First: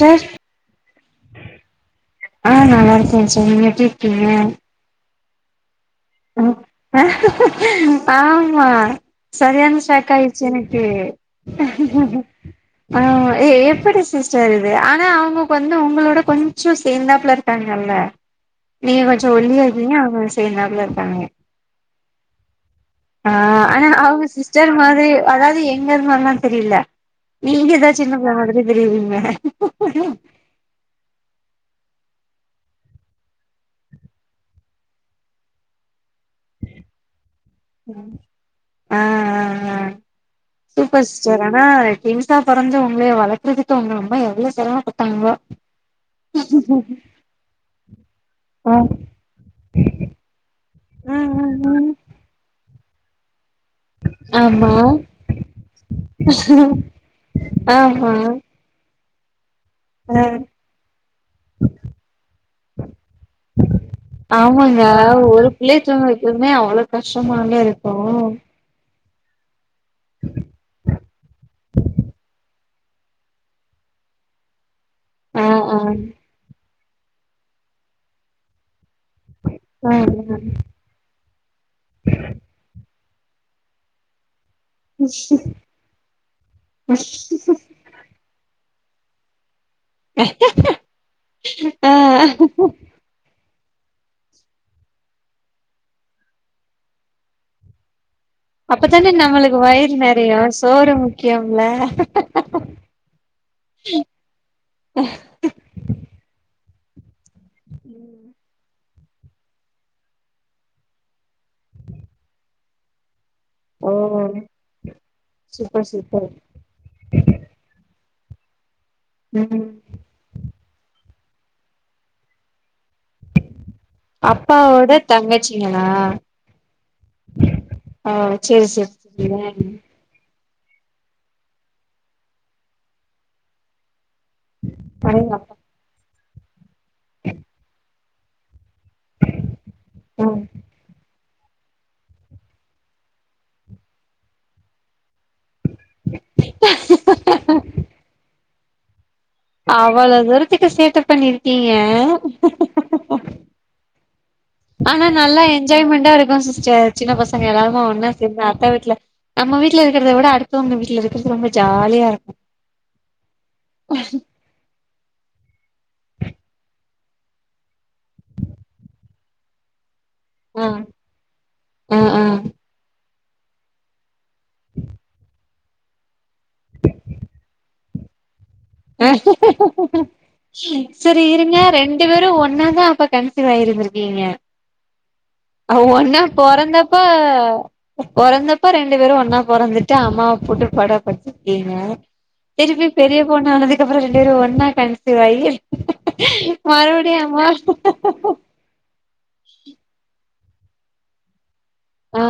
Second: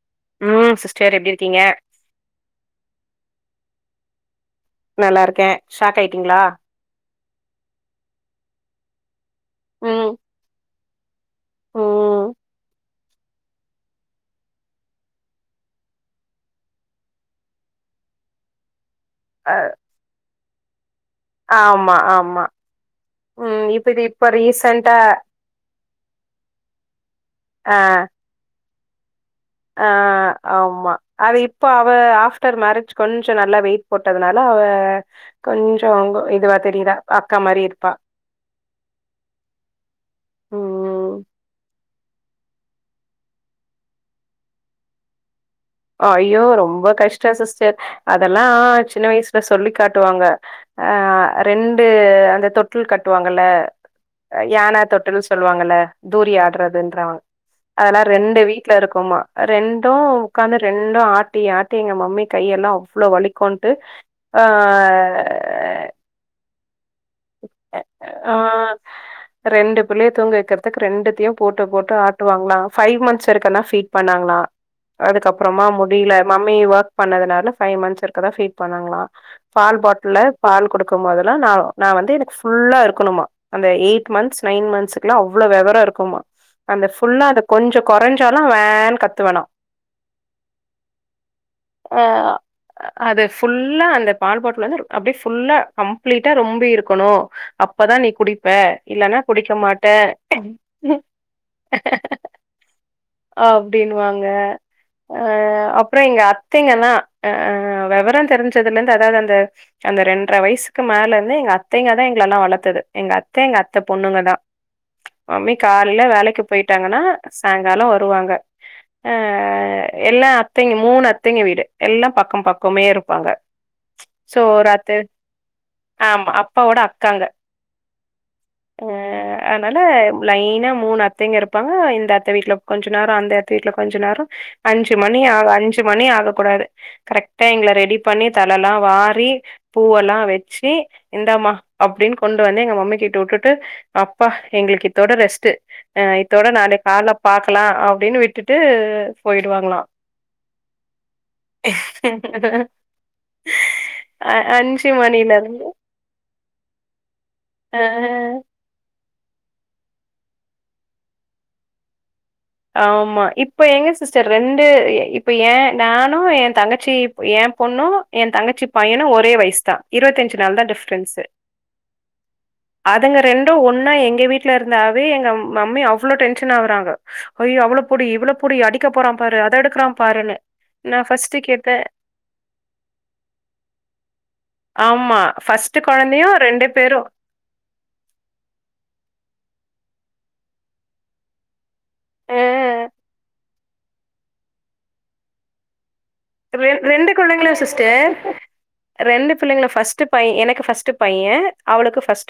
ஜர் ம் சிஸ்டர் எப்டி இருக்கீங்க ஆ நல்லா இருக்கோம் சர் நீங்க எப்படி இருக்கீங்க நல்லா இருக்கேன் ஷாக்கய் ஆமா சரியான ம் சாக்கா இச்சு எனக்கு ம் ஆ ஏ எப்படி சிஸ்டர் இது ஆனா அவங்க வந்து உங்களோட கொஞ்சோ சேர்ந்தாப்புல இரு ட்டாங்கல்ல நீங்க கொஞ்சோ அ ஒள்ளியா இருக்கீங்க அவங்க செய்ந்தாப்ல இருக்காங்க ஆமா ஆமா ஆ ம் இப்ப ஆனா இது அவங்க இப்ப சிஸ்டர் ரீசன்டா மாரி அதாது எங்கர் மார்லாம் தெரியில ஆ நீங்கதா ஜின்ன புள்ள மாதிரி தெரியுறீங்க ஆ ஆமா அது இப்போ அவ ஆஃப்டர் மேரேஜ் கொஞ்சோ நல்லா வெயிட் போட்டதுனால அவ கொஞ்சோம் இதுவா தெரியுறா அக்கா மாரி இரு ம் சூப்பர் ம் ஸ்டர் ஆனா யெங்ஸ்டா பொறஞ்சு உங்ளே வளக்கறதுக்கு உங்க அம்மா எவ்ளோ செரமா பட்டாங்களோ ஆ ஐயோ ரொம்ப கஷ்டம் சிஸ்டர் அதெல்லாம் ம் ஜின்ன வயசுல சொல்லி காட்டுவாங்க ஆ ம் ரெண்டு ம் அந்த தொட்டுல் கட்டுவாங்கல ஆமா யானா தொட்டில் சொல்லுவாங்கல்ல தூரி ஆடுறதுன்றவங் அதெல்லா ஆமா ரெண்டு வீ ட்டுலருக்குமா ரெண்டும் அ கான ரெண்டும் ஆட்டி ஆட்டி எங்க மம்மி கையெல்லாம் அவ்ளோ வலிக்கோண்ட்டு ஆ அ எப்போதுமே அவ்ளோ கஷ்டமாமே இருக்கும் ஆ ரெண்டு புள்ளைய தூங்க வைக்கிறதுக்கு ரெண்டுத்தையும் போட்டு போட்டு ஆட்டுவாங்லாம் ஃபைவ் மந்த்ஸ் வரைக்கும் தா ஃபீட் பண்ணாங்களா ஆ அதுக்கப்புறமா ஆ முடியில மம்மி ஒர்க் பண்ணதுனால ஃபைவ் மந்த்ஸ் வரக்கும்தான் ஃபீட் பண்ணாங்களா பால் பாட்டுலு ஆ பால் குடுக்கும் போதெல்லா நா நா வந்து எனக்கு ஃபுல்லா இருக்கணுமா அந்த எயிட் மந்த்ஸ் நைன் மந்த் ஸ்குல்லா அவ்ளோ வெவரோ இருக்குமா அந்த ஃபுல்லா அத கொஞ்சோ கொறஞ்சாலு வேன்னு கத்து வெணா ஆ அதுஸ் ஃபுல்லா அந்த பால் பாட்டல வந்து அப்டியே ஃபுல்லா கம்ப்ளீட்டா ரொம்பி இருக்கணு அப்பதா நீ குடி ப்ப அப்பதானே இல்லன்னா குடிக்க நம்மளுக்கு மாட்ட வயிறு நெறையு சோறு முக்கியம்ல ஆ அப்டின்னு வாங்க ஆ அப் அப்றோ எங்க அத்தைங்கல்லா அ வெவரம் தெரிஞ்சதுல இருந் அதாவது அந்த அந்த ரெண்ற வயிசுக்கு மேல இருந்து எங்க அத்தைங்க தா எங்கள எல்லா வளத்தது எங்க அத்த எங்க அத்த ஓ பொண்ணுங்கதா மம்மி சூப்பர் காலைல சூப்பர் வேலைக்கு போயிட் ட்டாங்கன்னா சாயிங்காலோ வருவாங்க அ ம் எல்லா அத்தைங்க மூணு அத்தைங்க வீடு எல்லாம் பக்கம் பக்கமே இருப்பாங்க சோ அப்பாவோட ராத்து தங்கச்சிங்களா ஆமா அப் அக்காங்க ஓ சேரி அ சேரி சேரிங்க அதனால அ லைனா மூணு அத்தைங்க இருப்பாங்க இந்த அத்த வீட்ல கொஞ்ச நேரோ அந்த அத்த வீட்ல கொஞ்ச நேரோ அஞ்சு மணி ஆகு அடேங்கப்பா அஞ்சு மணி ஆக கூடாது கரெக்டா எங்கள ரெடி பண்ணி தலலா வாரி பூவல்லா ம் வெச்சி இந்தாமா அப்டின் கொண்டு வந்து எங்க மம்மி கிட்ட வுட்டுட்டு அப்பா எங்களுக்கு இத் இதோட ரெஸ்ட்டு அ இத்தோட நானு கால்ல பாக்கலா அப்டின்னு விட்டுட்டு போயிடுவாங்களா அவ்வள தூரத்துக்கு சேட்ட பண்ணிருக்கீங்க அ அஞ்சு ஆனா மணில நல்லா இருந்து என்ஜாய்மெண்ட்டா இருக்கு சிஸ்டர் சின்ன பசங்க எல்லாருமா ஒண்ணா அ சேந்தா அத்த வீட்ல நம்ம வீட்ல இருக்கிறத விட அடுத்தவங்க வீட்ல இருக்கறது ரொம்ப ஜாலியா இருக்கு ஆமா இப்ப எங்க சிஸ்டர் ரெண்டு இப்ப எ நானு எ தங்கச்சி ஏம் பொண்ணு எந் தங்கச்சி பையனு ஒரே வயிஸ்தா இருவத்தஞ் ஞ்சு நாள்தா ஆ டிஃப்ரன்ஸ்ஸு ஆ ஆ அதுங்க ரெண்டு ஒன்னா எங்க வீட் ட்ல இருந்தாவே எங்க மம்மி அவ்ளோ டென்ஷன் ஆவுறாங்க ஏ அவ்ள புடி இவ்ள புடி அடிக்க போறாம் பாரு அத எடுக்கறாம் பாருனு சேரி இருங்க ரெண்டு பேரு ஒன்னா தா அப்ப கன்சீவ் ஆயிருந்துருக்கீங்க ஆமா. அ ஃபர்ஸ்ட்டு ஒன்னா குழந்தையும் பொறந்தப்ப பேரும் பொறந்தப்ப ரெண்டு பேரு ஒன்னா பொறந்துட்டு அம்மாவ போட்டு பாட படுத்திருக்கீங்க அ திருப்பி பெரிய பொண்ணா ஆனதுக்கு அப்புறோ ரெண்டு பேரு ஒன்னா கன்சிவாயி ரெ மறுபடியு அம்மா ரெண்டு பிள்ளைங்களு ஃபஸ்ட்டு ஃபை எனக்கு ஃபஸ்ட்டு பைய ஆ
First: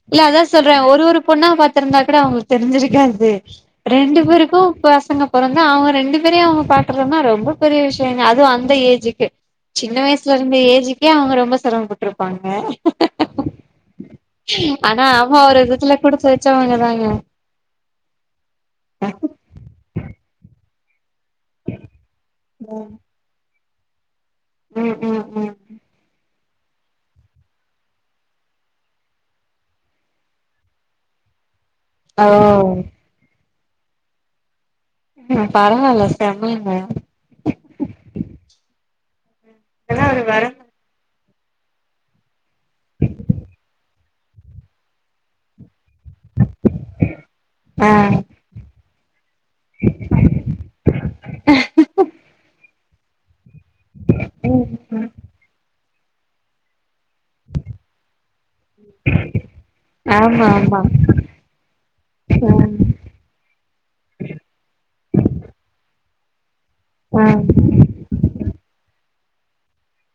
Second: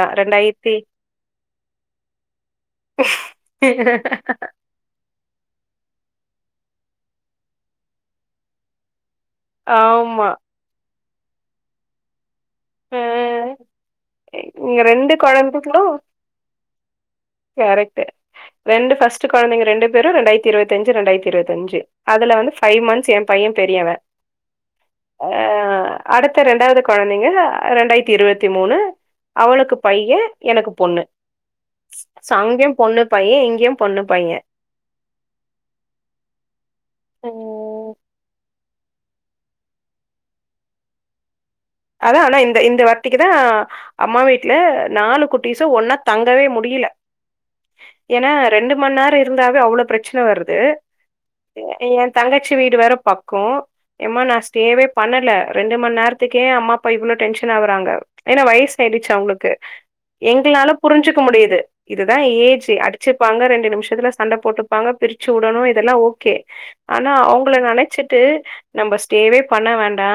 தான். இல்ல அதா சொல்ற ஒரு ஒரு பொண்ணா பாத்துருந்தா கூட அவங்க தெருஞ்சுருக்காது ரெண்டு பேருக்கு பசங்க பொறந்தா அவங்க ரெண்டு பேரையு அவங்க பாக்றனா ரொம்ப பெரிய விஷ்யோங்க அதுவு அந்த ஏஜுக்கு சின்ன ஆமா. வயிசுல இருந்தே ஏஜுக்கே அவங்க ரொம்ப செரமப்பட்ருப்பாங்க அ இங்க ஆனா அம்மா ஒரு கொழந்தைகளும் விதத்துல குடுத்து வெச்சவங்க தாங்க கரெக்ட்டு ரெண்டு ஃபஸ்ட்டு கொழந்தைங்க ரெண்டு பேரு ரெண்டாயிரத்து இருவத்தஞ்சு ரெண்டாயிரத்து இருவத்தஞ்சு அதுல வந்து ஃபைவ் ம் மந்த்ஸ் எம் பைய பெரியவ ம் ம் அ ம் அடுத் த்த ரெண்டாவது கொழந்தைங்க ரெண்டாயிரத்தி இருவத்தி மூணு அவளுக்கு பைய எனக்கு பொண்ணு ஓ சோ அங்கயும் பொண்ணு பைய இங்கியும் பொண்ணு பைய ம் பரவால்ல செம்மங்க ம். இதெல்லா ஒரு வரம் அதா ஆனா இந்த இந்த வாட்டிக்குதா அம்மா வீட்ல நாலு குட்டிஸு ஒன்னா தங்கவே முடில அ ஏனா ரெண்டு மண்நேரோ இருந்தாவே அவ்ளோ பிரச்சன வருது என் தங்கச்சி வீடு வேற பக்கோ எம்மா நா ம் ஸ்டேவே ம் பண்ணல ரெண்டு மண் நேரத்துக்கே அம்மா அப்பா இவ்ளோ டென்ஷன் ஆகுறாங்க ஏனா வயசு ஆயிடுச்சு அவுங்களுக்கு ஆமா எங்களால ஆமா புரிஞ்சுக்க முடியுது இதுதா ஏஜு ம் அ டுச்சுப்பாங்க ரெண்டு நிமிஷத்துல சண்ட போட்டுப்பாங்க பிரிச்சு விடணு இதெல்லா ஓகே ஆனா ஆ அவுங்கள நெனச்சிட்டு நம்ப ஸ்டேவே பண்ண வேண்டா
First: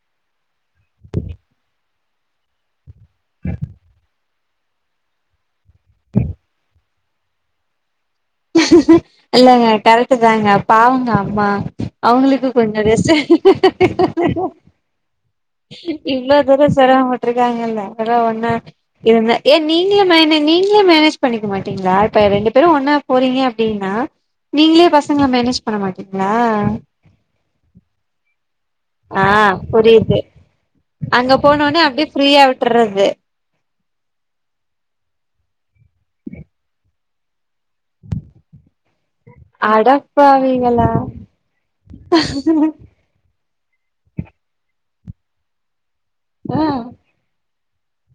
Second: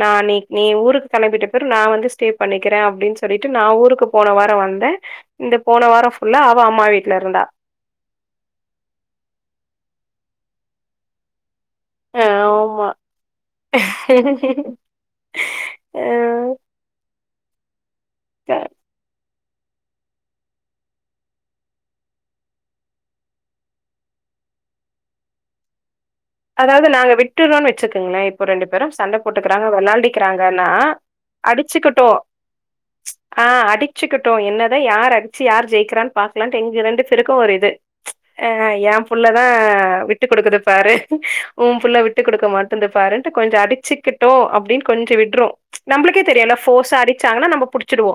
நா நீ நீ ஊருக்கு கெழப்பிட்ட பிறவு நா வந்து ஸ்டே பண்ணிக்கிற அப்டின்னு சொல்லிட்டு நா ஊருக்கு போன வாரோ வந்த இந்த போன வாரோ ஃபுல்லா அவ அம்மா வீட்ல இருந்தா இல்லங்க கரெக்ட்டுதாங்க பாவங்க அம்மா அவுங்களுக்கு கொஞ்சோ ஆமா ரெஸ்ட் இவ்ளோ ஆ தூரோ செரமபட்டிருக்காங்கல்ல அதல்லா ஒன்னா இருந்து ஏ நீங்ளே மேனே நீங்ளே மேனேஜ் பண்ணிக்க மாட்டீங்ளா இப்ப ரெண்டு பேரு ஒன்னா போறீங்க அப்டின்னா நீங்களே பசங்கள மேனேஜ் பண்ண மாட்டீங்ளா அதாவது நாங்க விட்டுறோன்னு வெச்சுக்கோங்ளேன் ஒரு ரெண்டு பேரு சண்ட ஆ போட்டுக்கிறாங்க புரியுது வெளான்டிக்கிறாங்கன்னா அங்க போனோனே அடிச்சுக்கட்டு அப்டியே ஃப்ரீயா விட்டுறது அ அடிச்சுக்கிட்டு என்னதா யார் அடிச்சு யார் ஜெயிக்கிறான் பாக்கலான்ட்டு எங்க ரெண்டு பேருக்கு ஒரு இது அ என் புள்ளதா விட்டு குடுக்குது அடப்பாவிங்களா பாரு உன் புள்ள விட்டு குடுக்க மாட்டந்து பாரு கொஞ்சோ அடிச்சுக்கிட்டோ அப்டின்னு கொஞ்சோ விட்ரோ நம்மளுக்கே தெரியுல ஆ ஃபோர்ஸா அடிச்சாங்கன்னா நம்ம புடுச்சிடுவோ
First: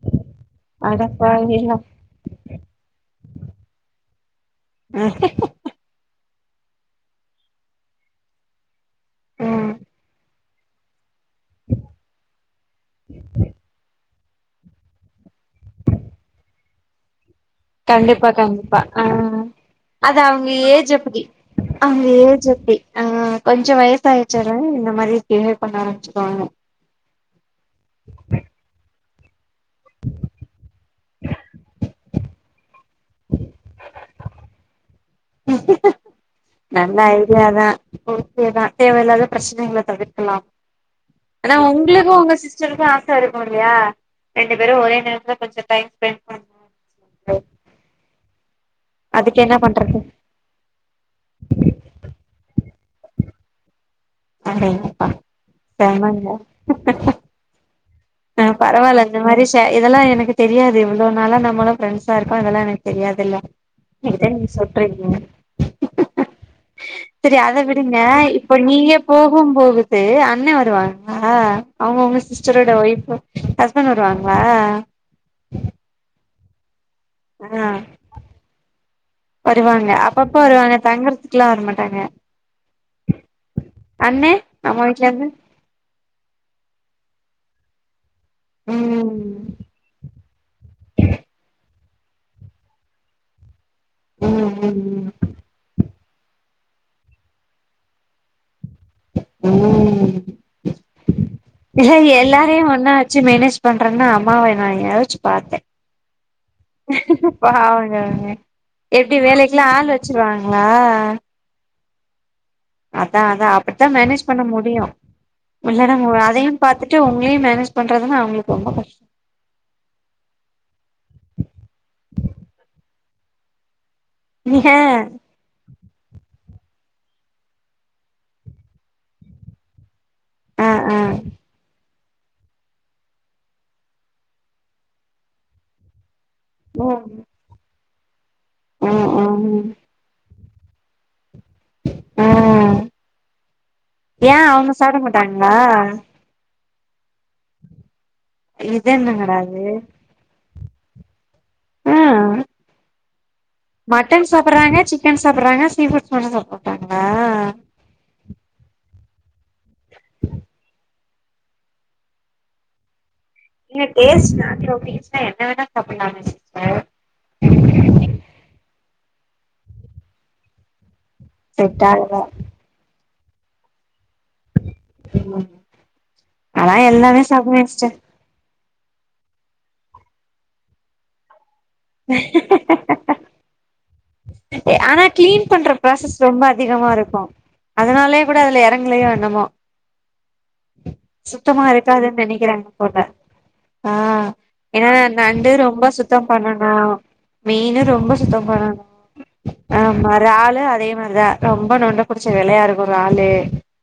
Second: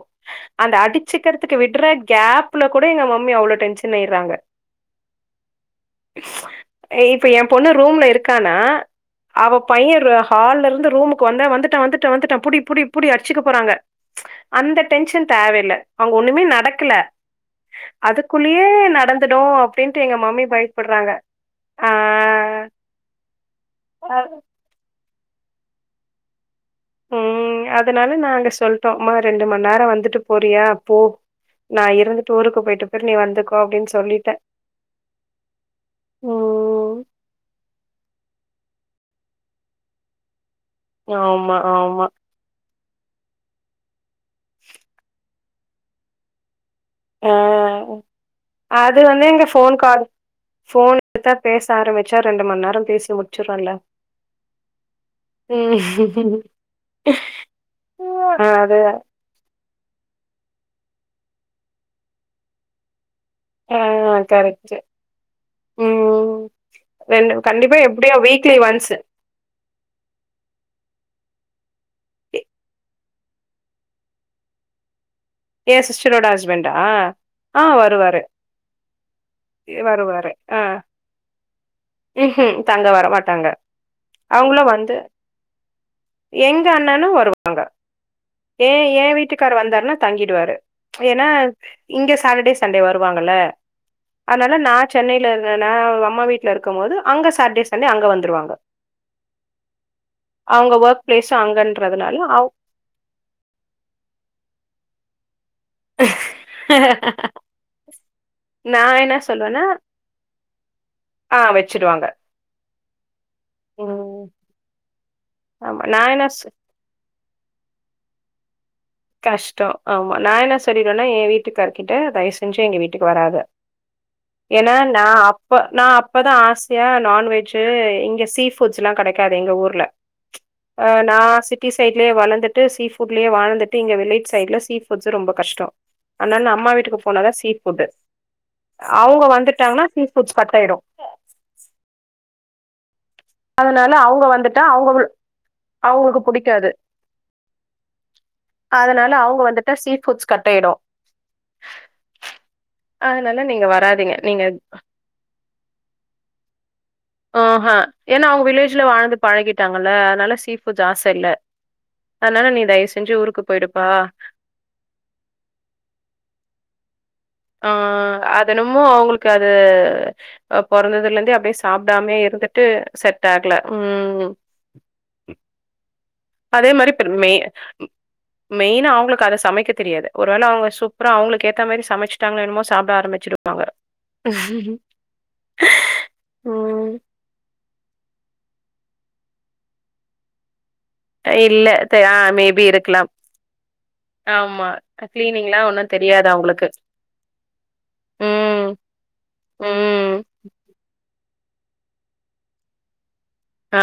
அந்த அடிச்சுக்கிறதுக்கு அடப்பாவிங்களா விட்ற கேப்ல கூட எங்க மம்மி அவ்ளோ டென்ஷன் ஆயிர்றாங்க ம் இப்ப என் பொண்ணு ரூம்ல இருக்கானா அவ ம் பையன் ஹால்ல இருந்து ரூமுக்கு வந்தா வந்துட்டான் வந்துட்டான் வந்துட்டான் புடி புடி புடி அடிச்சுக்க போறாங்க அந்த டென்ஷன் தேவயில்ல அங்க ஒன்னுமே நடக்கல கண்டிப்பா அதுக்குள்ளயே கண்டிப்பா ஆ நடந்துடு அப்டின்ட்டு எங்க அது மம்மி அவங்க பயப்படுறாங்க அ ஓகே அ கொஞ்சோ வயசு ஆயிச்சால இந்த மாரி பிஹேவ் பண்ண ஆரம்பிச்சுருவாங்க ம் அதனால நாங்க சொல் டோ மா ரெண்டு மண் நேரோ வந்துட்டு போறியா போ நா இருந்துட்டு ஊருக்கு போயிட்டு அப்றோ நீ வந்துக்கோ அப்டின்னு சொல்லிட்ட நல்ல ஐடியாதா ஓகேதா தேவையில்லாத பிரச்சனைகள தவிர்க்கலாம் ஆனா ஆமா ஆமா உங்களுக்கு உங்க சிஸ் டர்க்கு ஆச இருக்கு இல்லையா ரெண்டு பேரு ஒரே நேரத்துல கொஞ்சோ டைம் ஸ்பெண்ட் பண் ஆ அது வந்து அதுக்கு எங்க என்ன ஃபோன் பண்றது கார் ஃபோன் எடுத்தா பேச ஆரம்பிச்சா ரெண்டு மண் நேரோ பேசி முச்சிரோல்ல அப்டிங்கப்பா செமங்க ம் அ ஆ அது பரவால்ல இந்த மாதிரி ஷெ இதெல்லா எனக்கு தெரியாது இவ்ளோ நாளா நாமெல்லா ஃப்ரெண்ட்ஸா இருக்கோ இதெல்லா எனக்கு தெரியாதில்ல அ கரெக்ட்டு ம் ரெண்டு செரி அத கண்டிப்பா விடுங்க எப்டியோ வீக்லி இப்ப ஒன்ஸ் நீங்க போகும்போது து அண்ண வருவாங்க அவங்க வுங்க சிஸ்டரோட ஒய்ஃப் ஹஸ்பண்ட் வருவாங்ளா ஏ சிஸ்டரோட ஹஸ்பண்டா ஆ வருவாரு வருவாங்க வருவாரு அப்பப்போ ஆ வருவாங்க தங்குறதுக்குல்லா வரமாட்டாங்க ம்ஹும் தங்க வர மாட்டாங்க அண்ணே அவங்களு நம்ம வந்து வீட்ல இருந்து எங்க அண்ணனு வருவாங்க ஏ ஏ ம் வீட்டுக்கார் வந்தார்னா தங்கிடுவாரு ஏனா இங்க சாட்டடே சண்டே வருவாங்கல்ல அதனால ம் நா ம் சென்னைல நா அம்மா வீட்ல இருக்கும் போது அங்க சாட்டடே சண்டே அங்க வந்துருவாங்க ம் அவங்க ஒர்க் பிளேஸு இ அங்கன்றதுனால அவ் எல்லாரயு என்னாச்சு மேனேஜ் பண்றன்னா அம்மாவ நா யோசிச்சு பாத்தே பாவங்க அவங்க நா எப்டி என்ன சொல்லுவேன்னா வேலைக்குல்லா ஆள் வச்சிருவாங்ளா ஆ வச்சுருவாங்க அதா அதா அப்டித்தா மேனேஜ் பண்ண முடியு ஆமா இல்ல நா நம்ம என்ன சொ அதையு பாத்துட் டு உங்களயு மேனேஜ் பண்றதுனா அவங்களுக்கு ரொம்ப கஷ் கஷ்டோ ஆமா நா என்ன சொல்லிருவனா எ வீட்டுக்காருக்கிட்ட தயவு செஞ்சு எங்க வீட்டுக்கு வராத நீங்க ஏனா நா அப் இப்ப நா அப்பதா ஆசயா நான்வெஜ்ஜி இங்க சீ ஃபுட்ஸ் எல்லா கெடைக்காது எங்க ஊர்ல ஆ நா சிட்டி சைட்லயே வளந்துட்டு சீ ஃபுட்லயே வாழ்ந்துட் டு இங்க வில்லேஜ் சைட்ல சீ ஃபுட்ஸ் ரொம்ப கஷ்ட அதனால நா அம்மா ம் வீட்டுக்கு போனாதா சீ ஃபுட்டு ம் அவங்க ம் வந்துட்டாங்கனா சீ ஃபுட்ஸ் கட்டாயிடு ம் அதனால ஏ அவங்க சாப்ட மாட்டாங்களா க்கு புடிக்காது இது அதனால என்னங்கடா அவங்க இது வந்துட்டா சீ ஃபுட்ஸ் கட்டாயிடு ம் அதனால நீங்க வராதிங்க நீங்க சிக்கன் சாப்புறாங்க சீ ஃபுட்ஸ் மட்டு சாப்ட மாட்டாங்களா ஆஹா ஏனா அவங்க வில்லேஜ்ல வாழ்ந்து பழகிட்டாங்கல்ல அதனால சீ ஃபுட்ஸ் ஆச இல்ல அதனால நீ தயவு செஞ்சு ஊருக்குப் ங்க டேஸ்ட் நாக்குல ஒட்டிகிச்சுனா என்ன வேணா சாப்புலாமே ஆ அதெனமோ அவங்களுக்கு அது பொறந்ததுலேந்தே அப்டியே செட் சாப்டாமே ஆகல இருந்துட் டு செட் ஆகல ம் ம் அதே ஆனா மாரி இப்ப எல்லாமே மெய் சாப்லா சிஸ்டர் மெயினா அவங்களுக்கு அத சமைக்க தெரியாது ஒரு வேள அவங்க சூப்பரா அவங்களுக்கு ஏத்த மாரி சமைச்சுட்டாங்களோ என்னமோ சாப்ட ஆரம்பிச்சு ஆனா கிளீன் பண்ற ப்ராசஸ் ரொம்ப அதிகமா ம் இருக்கு அதனாலயே கூட அதுல எறங்கலயோ எண்ணமோ சுத்தமா இல்ல தெ ஆ இருக்காதுன் மேபி நெனைக்கிறாங் போல இருக்கலாம். ஆ ஆமா. ஏனா நண்டு கிளீனிங்லா ரொம்ப ஒன்னும் சுத்த தெரியாது அவங்களுக்கு. பண்ணணு மீனு ரொம்ப சுத்தம் ம் பண்ணனு ஆமா ம் ராலு அதே மாரிதா ரொம்ப நொண்டு புடிச்ச வேலையா இருக்கும் ராலு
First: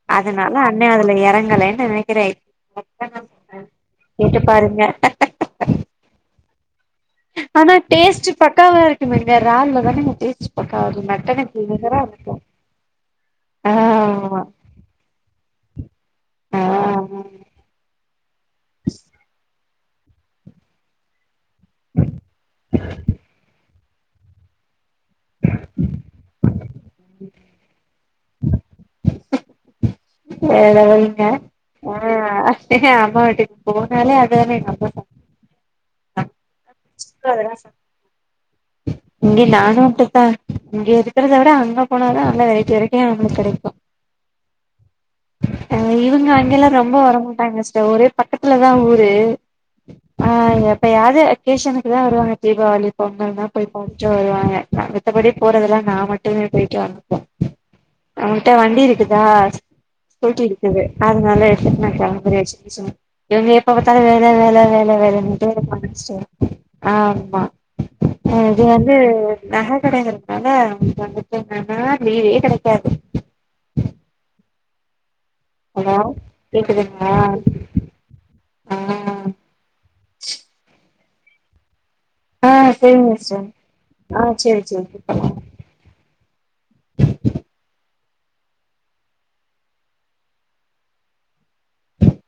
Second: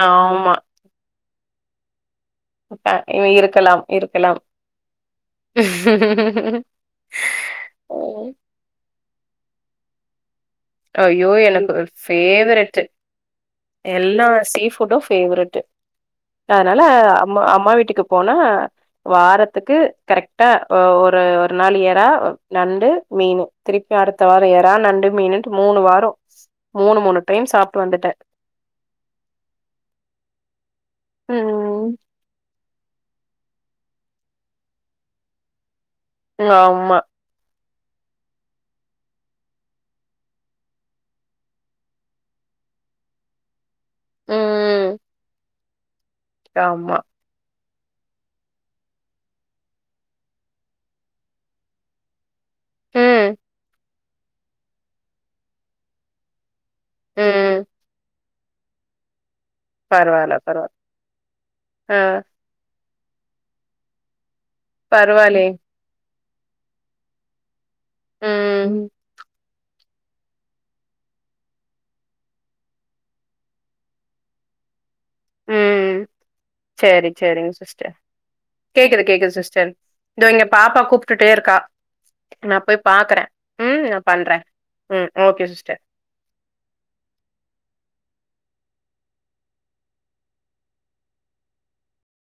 ஆமா. அதனால இன்னு அதுல எறங்கலேன் நெனைக்கிறே இருக்கலாம் இருக்கலாம் கேட்டு பாருங்க ஆனா டேஸ்ட்டு பக்காவா இருக்குமேங்க ரால்ல தானங்க டேஸ்டு க்காது ஐயோ நெட்டனுக்கு எனக்கு நிகரா இருக்கு ஃபேவரெட்டு ஆ எல்லா ஆமா சீ ஃபுட்டு ஃபேவரெட்டு ஆ அதனால அம்மா அம்மா வீட்டுக்கு போனா வாரத்துக்கு கரெக்டா ஒரு நாள் எறா நண்டு மீனு திருப்பி அடுத்த வார எறா நண்டு மீனுன்ட்டு மூணு வார மூணு மூணு டைம் சாப்ட்டு வந்துட்ட எல வைங்க ம் ஆ எ அம்மா வீட்டுக்கு போனாலே அதுதானே எங்கம்மா சம ம் ஆம்மா அததா சமைப் இங்கே நானு அப்டித்தா இங்கே இருக்கிறத விட அங்க போனாதா நல்ல வெரைட்டி வெரைட்டியா நம்மளுக்கு கெடைக்கு ம் ஆ இவங்க அங்கெல்லா ரொம்ப ஆமா வரமாட்டாங்க சிஸ்டர் ஒரே பக்கத்துலதா ஊரு ஆ எப்பயாது அகேஷனுக்குதா வருவாங்க தீபாவளி ம் பொங்கல்னா போய் கும்ப்ட்டு வருவாங்க நாங்க மத்தபடி போறதெல்லா நா மட்டுமே போயிட்டு வண்ட்டோ ம் அவன்ட்ட வண்டி இருக்குதா பரவால்ல ஸ்கூட்டி பரவால்ல இருக்குது அதனால எடுத்துட்டு நா ஆ கெளம்பறே சொல்லி சொ இவங்க எப்ப பாத்தாலு வேல வேல வேல வேலன்ட்டே பரவால்லையே இருப்பாங்க சிஸ்டர் ஆமா இது ம் வந்து நகை கடையில இருக்கனால ஒடம்பு சரில்லனா லீவே கெடைக்காது ஹலோ ம் செரி கேக்குதுங்களா செரிங் சிஸ்டர் ஆ கேக்குது கேக்குது சிஸ்டர் இதோ இங்க பாப்பா கூப்ட்டுட்டே இருக்கா ஆ நா போய் சரிங்க பாக்கறே சிஸ்டர் ம் நா பண்ற ஆ சேரி சேரி ம் கூப்பட்லா ஓகே சிஸ்டர்